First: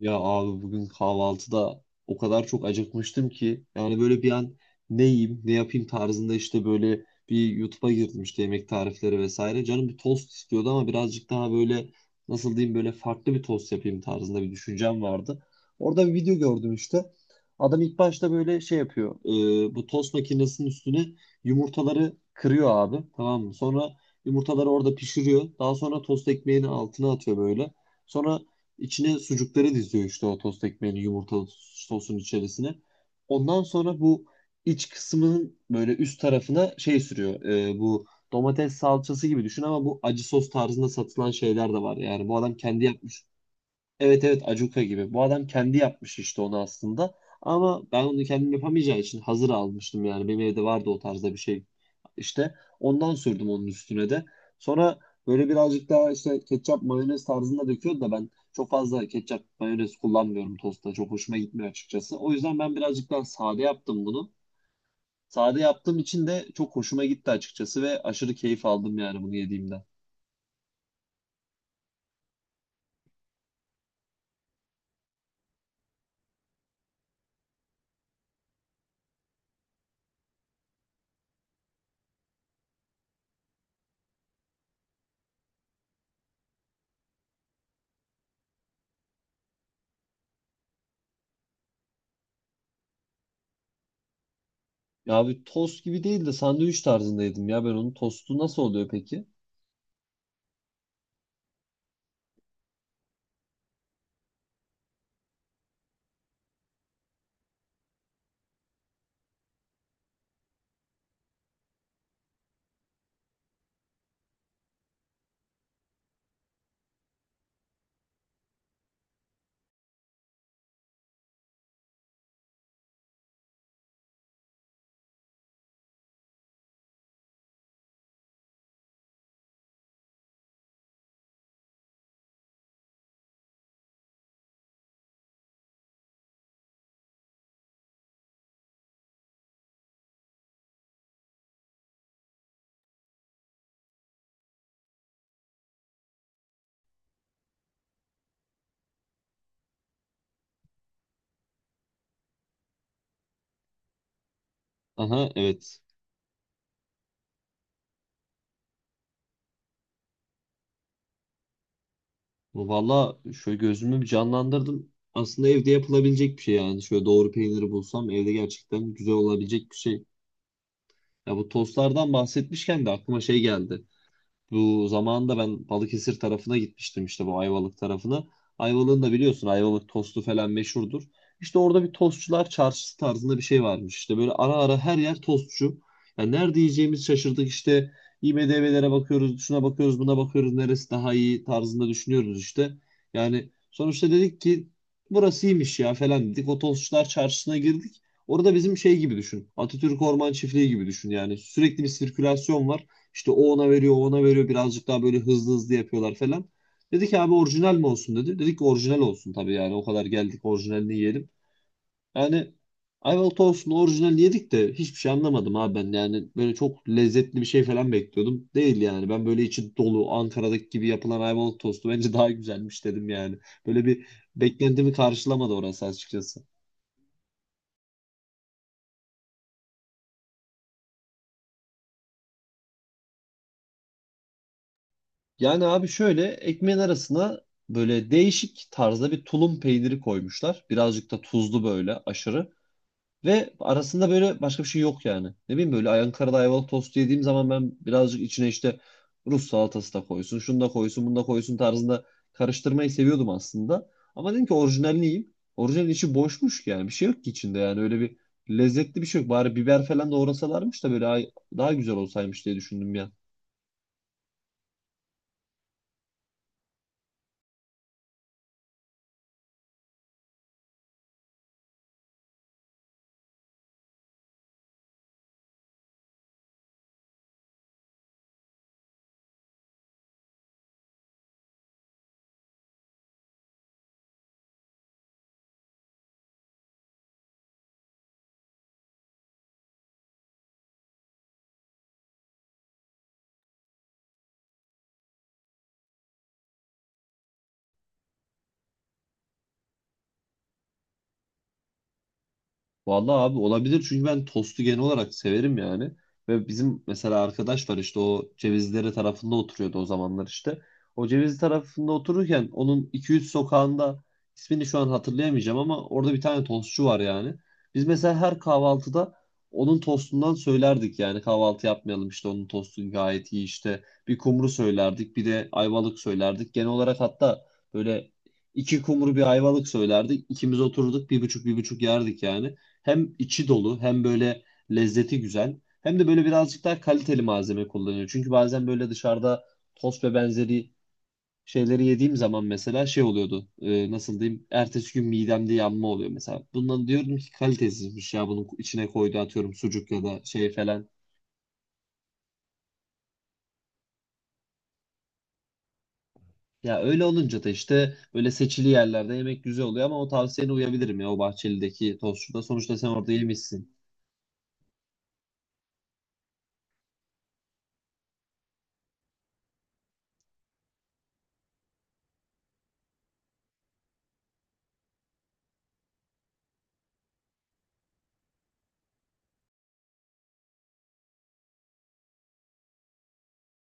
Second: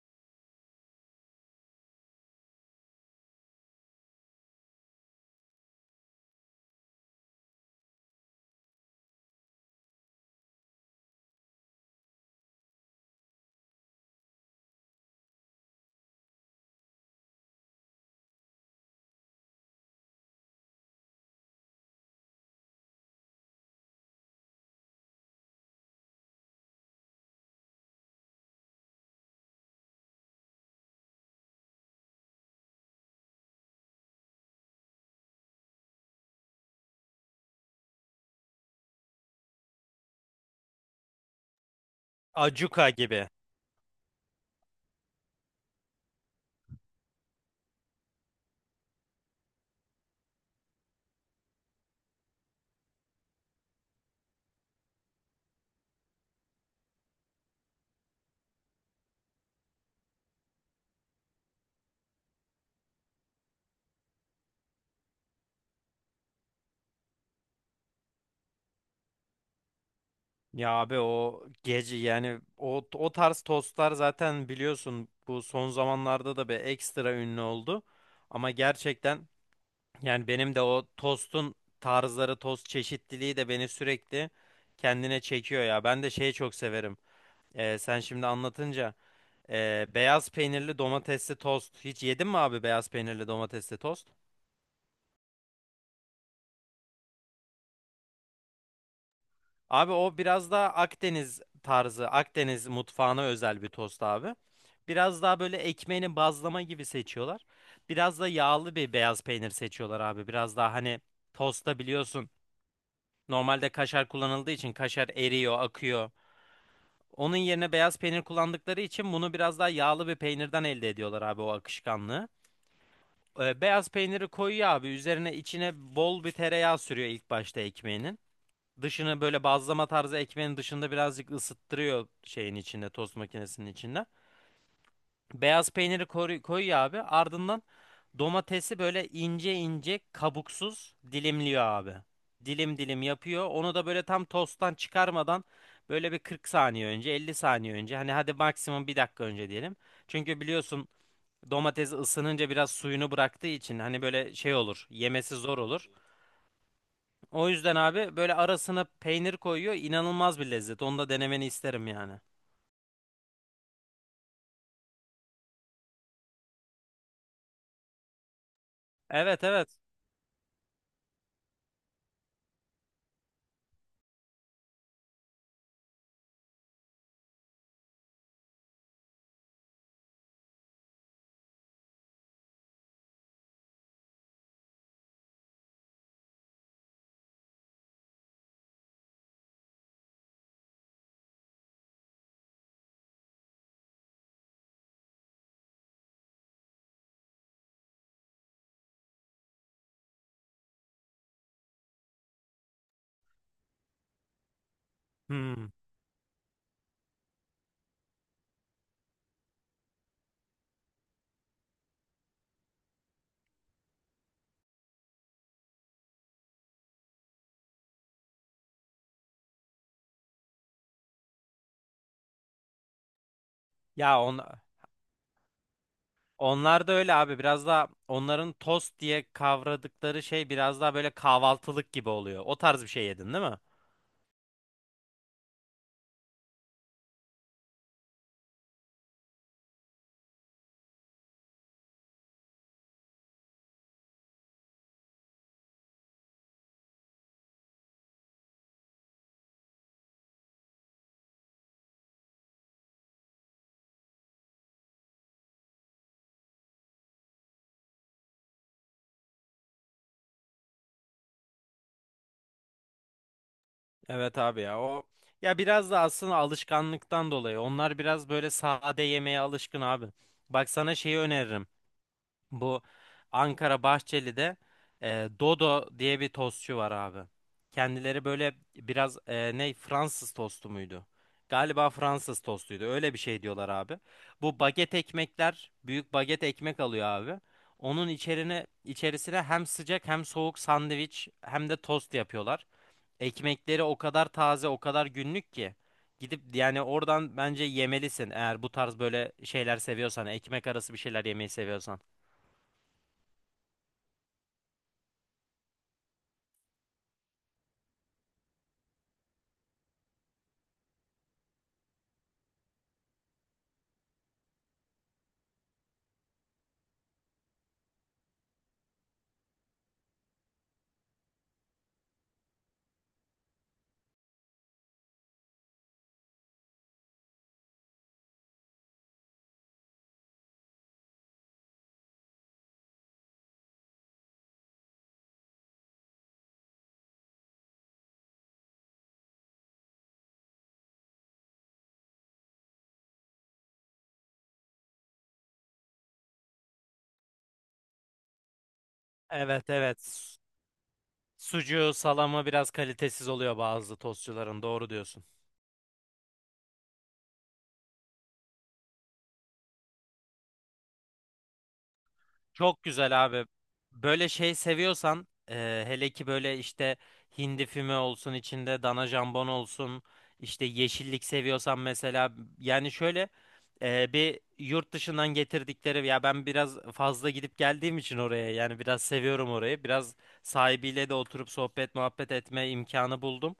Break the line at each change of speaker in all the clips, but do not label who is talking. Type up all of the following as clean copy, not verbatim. Ya abi bugün kahvaltıda o kadar çok acıkmıştım ki yani böyle bir an ne yiyeyim ne yapayım tarzında işte böyle bir YouTube'a girdim işte yemek tarifleri vesaire. Canım bir tost istiyordu ama birazcık daha böyle nasıl diyeyim böyle farklı bir tost yapayım tarzında bir düşüncem vardı. Orada bir video gördüm işte. Adam ilk başta böyle şey yapıyor. Bu tost makinesinin üstüne yumurtaları kırıyor abi, tamam mı? Sonra yumurtaları orada pişiriyor. Daha sonra tost ekmeğini altına atıyor böyle. Sonra İçine sucukları diziyor işte, o tost ekmeğini yumurtalı sosun içerisine. Ondan sonra bu iç kısmının böyle üst tarafına şey sürüyor. Bu domates salçası gibi düşün ama bu acı sos tarzında satılan şeyler de var. Yani bu adam kendi
Acuka
yapmış.
gibi.
Evet, evet, Acuka gibi. Bu adam kendi yapmış işte onu aslında. Ama ben onu kendim yapamayacağı için hazır almıştım yani. Benim evde vardı o tarzda bir şey. İşte ondan sürdüm onun üstüne de. Sonra böyle birazcık daha işte ketçap mayonez tarzında döküyordu da, ben çok fazla ketçap mayonez kullanmıyorum tostta. Çok hoşuma gitmiyor açıkçası. O yüzden ben birazcık daha sade yaptım bunu. Sade yaptığım için de çok hoşuma gitti açıkçası ve aşırı keyif aldım yani bunu yediğimden.
Ya abi o gece yani o tarz tostlar zaten biliyorsun bu son zamanlarda da bir ekstra ünlü oldu. Ama gerçekten yani benim de o tostun tarzları, tost çeşitliliği de beni sürekli kendine çekiyor ya. Ben de şeyi çok severim. Sen şimdi anlatınca beyaz peynirli domatesli tost. Hiç yedin mi abi beyaz peynirli domatesli tost?
Ya bir tost gibi değil de sandviç tarzında yedim ya ben onu. Tostu nasıl oluyor peki?
Abi o biraz daha Akdeniz tarzı, Akdeniz mutfağına özel bir tost abi. Biraz daha böyle ekmeğini bazlama gibi seçiyorlar. Biraz da yağlı bir beyaz peynir seçiyorlar abi. Biraz daha hani tosta biliyorsun normalde kaşar kullanıldığı için kaşar eriyor, akıyor. Onun yerine beyaz peynir kullandıkları için bunu biraz daha yağlı bir peynirden elde ediyorlar abi o akışkanlığı. Beyaz peyniri koyuyor abi üzerine içine bol bir tereyağı sürüyor ilk başta ekmeğinin. Dışını böyle bazlama tarzı ekmeğin dışında birazcık ısıttırıyor şeyin içinde, tost makinesinin içinde. Beyaz peyniri koyuyor abi. Ardından domatesi böyle ince ince kabuksuz dilimliyor abi. Dilim dilim yapıyor. Onu da böyle tam tosttan çıkarmadan böyle bir 40 saniye önce, 50 saniye önce. Hani hadi maksimum bir dakika önce diyelim. Çünkü biliyorsun domates ısınınca biraz suyunu bıraktığı için hani böyle şey olur,
Aha,
yemesi zor
evet.
olur. O yüzden abi böyle arasına peynir koyuyor. İnanılmaz bir lezzet. Onu da denemeni isterim yani.
Valla şöyle gözümü bir canlandırdım. Aslında evde yapılabilecek bir şey yani. Şöyle doğru peyniri bulsam evde gerçekten güzel
Evet,
olabilecek bir
evet.
şey. Ya bu tostlardan bahsetmişken de aklıma şey geldi. Bu zamanında ben Balıkesir tarafına gitmiştim işte, bu Ayvalık tarafına. Ayvalık'ın da biliyorsun Ayvalık tostu falan meşhurdur. İşte orada bir tostçular çarşısı tarzında bir şey varmış. İşte böyle ara ara her yer tostçu. Yani nerede yiyeceğimiz şaşırdık işte. IMDb'lere bakıyoruz, şuna bakıyoruz, buna bakıyoruz. Neresi daha iyi tarzında düşünüyoruz işte. Yani sonuçta dedik ki burası iyiymiş ya falan, dedik. O tostçular çarşısına girdik. Orada bizim şey gibi düşün. Atatürk Orman Çiftliği gibi düşün yani. Sürekli bir sirkülasyon var. İşte o ona veriyor, o ona veriyor. Birazcık daha böyle hızlı
Hmm.
hızlı yapıyorlar falan. Dedi ki abi orijinal mi olsun, dedi. Dedik ki orijinal olsun tabii, yani o kadar geldik orijinalini yiyelim. Yani Ayvalık olsun, orijinal yedik de hiçbir şey anlamadım abi ben. Yani böyle çok lezzetli bir şey falan bekliyordum. Değil yani, ben böyle içi dolu Ankara'daki gibi yapılan Ayvalık tostu bence daha güzelmiş, dedim yani. Böyle bir
Ya on,
beklentimi karşılamadı orası açıkçası.
Onlar da öyle abi. Biraz daha onların tost diye kavradıkları şey biraz daha böyle kahvaltılık gibi oluyor. O tarz bir şey yedin değil mi?
Yani abi şöyle ekmeğin arasına böyle değişik tarzda bir tulum peyniri koymuşlar. Birazcık da tuzlu böyle, aşırı. Ve arasında böyle başka bir şey yok yani. Ne bileyim, böyle Ankara'da ayvalık tostu yediğim zaman ben birazcık içine işte Rus salatası da koysun, şunu da koysun, bunu da koysun tarzında karıştırmayı seviyordum aslında. Ama dedim ki orijinalini yiyeyim. Orijinalin içi boşmuş ki, yani bir şey yok ki içinde yani, öyle bir lezzetli bir şey yok. Bari biber falan doğrasalarmış da böyle daha güzel olsaymış diye düşündüm ya.
Evet abi ya o, ya biraz da aslında alışkanlıktan dolayı. Onlar biraz böyle sade yemeğe alışkın abi. Bak sana şeyi öneririm. Bu Ankara Bahçeli'de Dodo diye bir tostçu var abi. Kendileri böyle biraz ne Fransız tostu muydu? Galiba Fransız tostuydu. Öyle bir şey diyorlar abi. Bu baget ekmekler, büyük baget ekmek alıyor abi. Onun içerisine hem sıcak hem soğuk sandviç hem de tost yapıyorlar. Ekmekleri o kadar taze, o kadar günlük ki gidip yani oradan bence yemelisin eğer bu tarz böyle şeyler seviyorsan, ekmek arası bir şeyler yemeyi seviyorsan.
Vallahi abi olabilir, çünkü ben tostu genel olarak severim yani. Ve bizim mesela arkadaş var işte, o Cevizlere tarafında oturuyordu o zamanlar işte. O Cevizli tarafında otururken onun 2-3 sokağında ismini şu an hatırlayamayacağım ama orada bir tane tostçu var yani. Biz mesela her kahvaltıda onun tostundan söylerdik yani, kahvaltı yapmayalım işte, onun tostu gayet iyi işte. Bir kumru söylerdik, bir de ayvalık söylerdik. Genel olarak hatta böyle iki kumru bir ayvalık söylerdik. İkimiz otururduk bir buçuk bir buçuk yerdik yani. Hem içi dolu hem böyle lezzeti güzel. Hem de böyle birazcık daha kaliteli malzeme kullanıyor. Çünkü bazen böyle dışarıda tost ve benzeri şeyleri yediğim zaman mesela şey oluyordu. Nasıl diyeyim? Ertesi gün midemde yanma oluyor mesela. Bundan diyorum ki kalitesizmiş ya, bunun içine koydu atıyorum
Evet,
sucuk ya
evet.
da şey falan.
Sucuğu, salamı biraz kalitesiz oluyor bazı tostçuların. Doğru diyorsun.
Ya öyle olunca da işte böyle seçili yerlerde yemek güzel oluyor, ama o tavsiyene uyabilirim ya, o Bahçeli'deki tostçuda. Sonuçta
Çok
sen orada
güzel abi.
yemişsin.
Böyle şey seviyorsan hele ki böyle işte hindi füme olsun, içinde dana jambon olsun, işte yeşillik seviyorsan mesela, yani şöyle bir yurt dışından getirdikleri ya, ben biraz fazla gidip geldiğim için oraya, yani biraz seviyorum orayı, biraz sahibiyle de oturup sohbet muhabbet etme imkanı buldum.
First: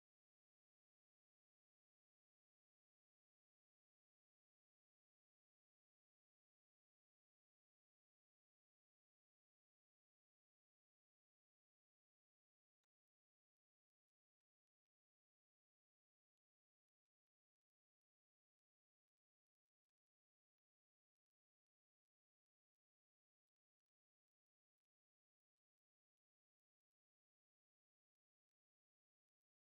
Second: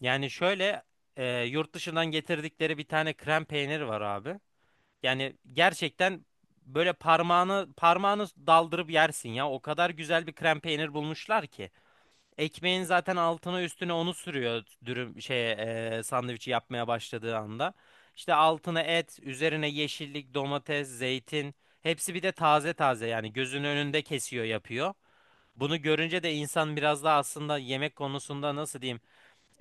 Yani şöyle yurt dışından getirdikleri bir tane krem peyniri var abi. Yani gerçekten böyle parmağını daldırıp yersin ya. O kadar güzel bir krem peynir bulmuşlar ki. Ekmeğin zaten altına üstüne onu sürüyor dürüm şey sandviçi yapmaya başladığı anda. İşte altına et, üzerine yeşillik, domates, zeytin. Hepsi bir de taze taze yani gözünün önünde kesiyor yapıyor. Bunu görünce de insan biraz daha aslında yemek konusunda nasıl diyeyim,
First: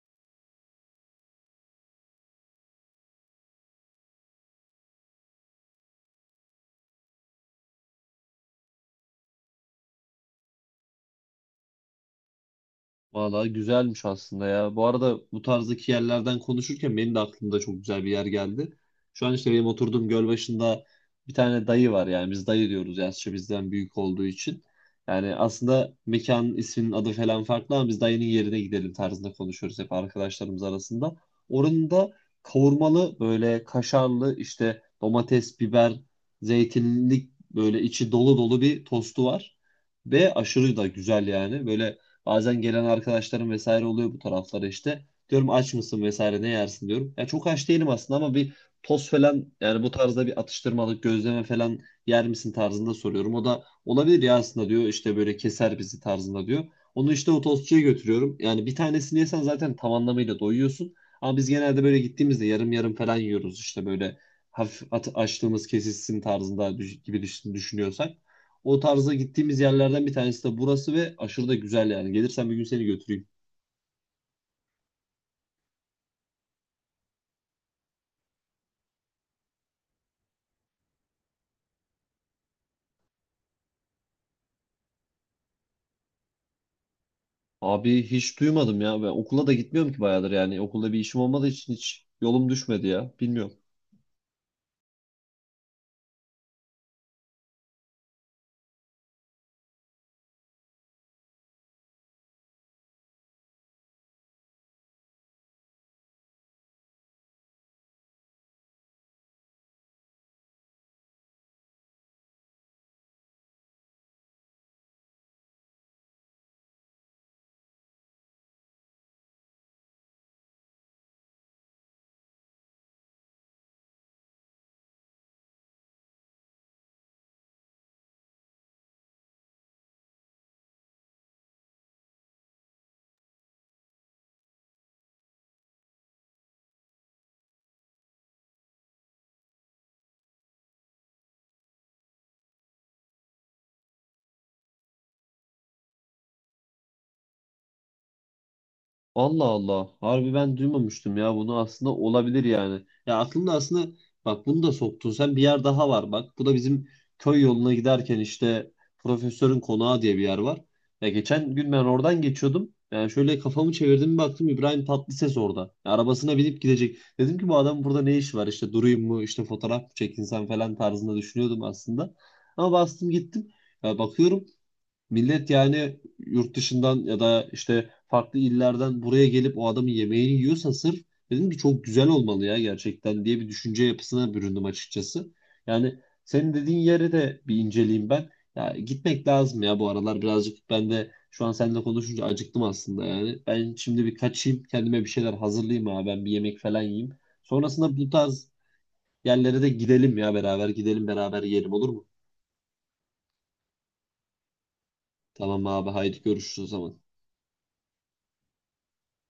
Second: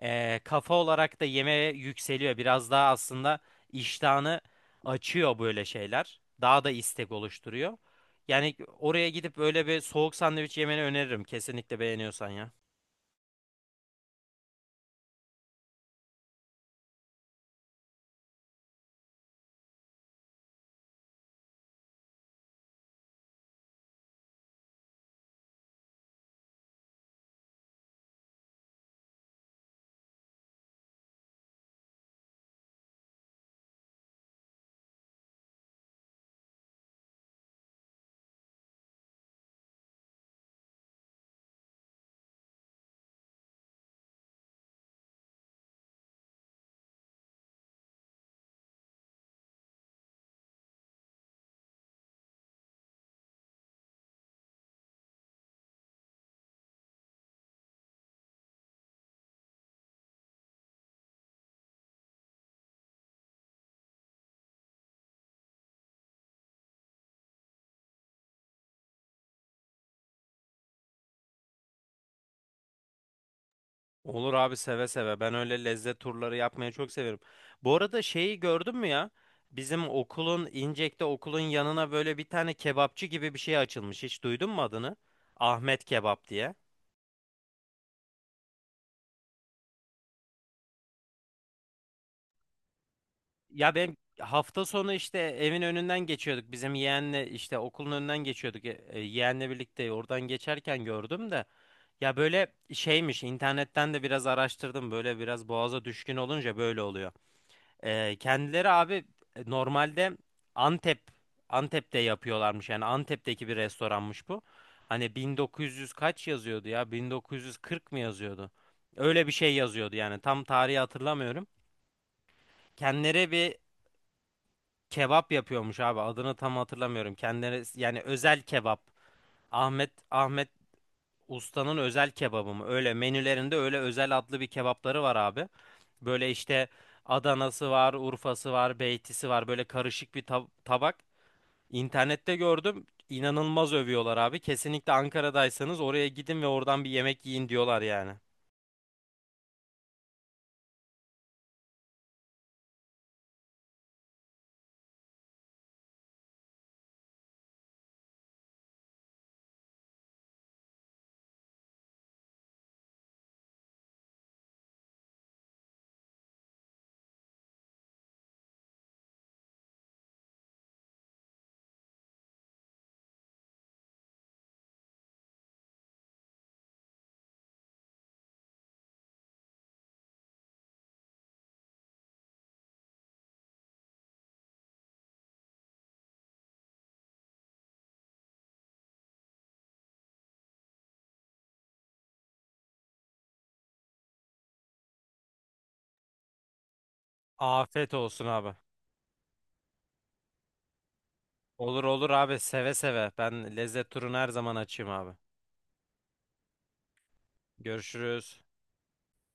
kafa olarak da yemeğe yükseliyor. Biraz daha aslında iştahını açıyor böyle şeyler. Daha da istek oluşturuyor. Yani oraya gidip böyle bir soğuk sandviç yemeni öneririm. Kesinlikle beğeniyorsan ya.
Vallahi güzelmiş aslında ya. Bu arada bu tarzdaki yerlerden konuşurken benim de aklımda çok güzel bir yer geldi. Şu an işte benim oturduğum göl başında bir tane dayı var, yani biz dayı diyoruz yaşça bizden büyük olduğu için. Yani aslında mekanın isminin adı falan farklı ama biz dayının yerine gidelim tarzında konuşuyoruz hep arkadaşlarımız arasında. Oranın da kavurmalı böyle kaşarlı işte domates, biber, zeytinlik, böyle içi dolu dolu bir tostu var. Ve aşırı da güzel yani. Böyle bazen gelen arkadaşlarım vesaire oluyor bu taraflara işte. Diyorum aç mısın vesaire, ne yersin diyorum. Ya çok aç değilim aslında ama bir tost falan yani, bu tarzda bir atıştırmalık gözleme falan yer misin tarzında soruyorum. O da olabilir ya aslında, diyor işte, böyle keser bizi tarzında diyor. Onu işte o tostçuya götürüyorum. Yani bir tanesini yesen zaten tam anlamıyla doyuyorsun. Ama biz genelde böyle gittiğimizde yarım yarım falan yiyoruz işte, böyle hafif açtığımız kesilsin tarzında düşünüyorsak. O tarza gittiğimiz yerlerden bir tanesi de burası ve aşırı da güzel yani. Gelirsen bir gün seni götüreyim.
Olur abi, seve seve. Ben öyle lezzet turları yapmayı çok severim. Bu arada şeyi gördün mü ya? Bizim okulun İncek'te, okulun yanına böyle bir tane kebapçı gibi bir şey açılmış. Hiç duydun mu adını? Ahmet Kebap diye.
Abi hiç duymadım ya. Ben okula da gitmiyorum ki bayağıdır yani. Okulda bir işim olmadığı için hiç yolum düşmedi ya. Bilmiyorum.
Ya ben hafta sonu işte evin önünden geçiyorduk. Bizim yeğenle işte okulun önünden geçiyorduk. Yeğenle birlikte oradan geçerken gördüm de. Ya böyle şeymiş, internetten de biraz araştırdım. Böyle biraz boğaza düşkün olunca böyle oluyor. Kendileri abi normalde Antep Antep'te yapıyorlarmış. Yani Antep'teki bir restoranmış bu. Hani 1900 kaç yazıyordu ya? 1940 mı yazıyordu? Öyle bir şey yazıyordu yani tam tarihi hatırlamıyorum. Kendileri bir kebap yapıyormuş abi. Adını tam hatırlamıyorum. Kendileri yani özel kebap. Ahmet Usta'nın özel kebabı mı? Öyle menülerinde öyle özel adlı bir kebapları var abi. Böyle işte Adana'sı var, Urfa'sı var, Beyti'si var. Böyle karışık bir tabak. İnternette gördüm. İnanılmaz övüyorlar abi. Kesinlikle Ankara'daysanız oraya gidin ve oradan bir yemek yiyin diyorlar yani.
Allah Allah. Harbi ben duymamıştım ya bunu, aslında olabilir yani. Ya aklımda aslında, bak bunu da soktun sen, bir yer daha var bak. Bu da bizim köy yoluna giderken işte profesörün konağı diye bir yer var. Ya geçen gün ben oradan geçiyordum. Yani şöyle kafamı çevirdim bir baktım, İbrahim Tatlıses orada. Ya arabasına binip gidecek. Dedim ki bu adam burada ne iş var işte, durayım mı işte, fotoğraf mı çekinsem falan tarzında düşünüyordum aslında. Ama bastım gittim. Ya bakıyorum millet yani yurt dışından ya da işte farklı illerden buraya gelip o adamın yemeğini yiyorsa sırf, dedim ki çok güzel olmalı ya gerçekten, diye bir düşünce yapısına büründüm açıkçası. Yani senin dediğin yere de bir inceleyeyim ben. Ya gitmek lazım ya, bu aralar birazcık ben de şu an seninle konuşunca acıktım aslında yani. Ben şimdi bir kaçayım, kendime bir şeyler hazırlayayım abi, ben bir yemek falan yiyeyim.
Afiyet
Sonrasında bu
olsun
tarz
abi.
yerlere de gidelim ya, beraber gidelim beraber yiyelim,
Olur
olur mu?
olur abi, seve seve. Ben lezzet turunu her zaman açayım abi.
Tamam abi, haydi görüşürüz o zaman.
Görüşürüz.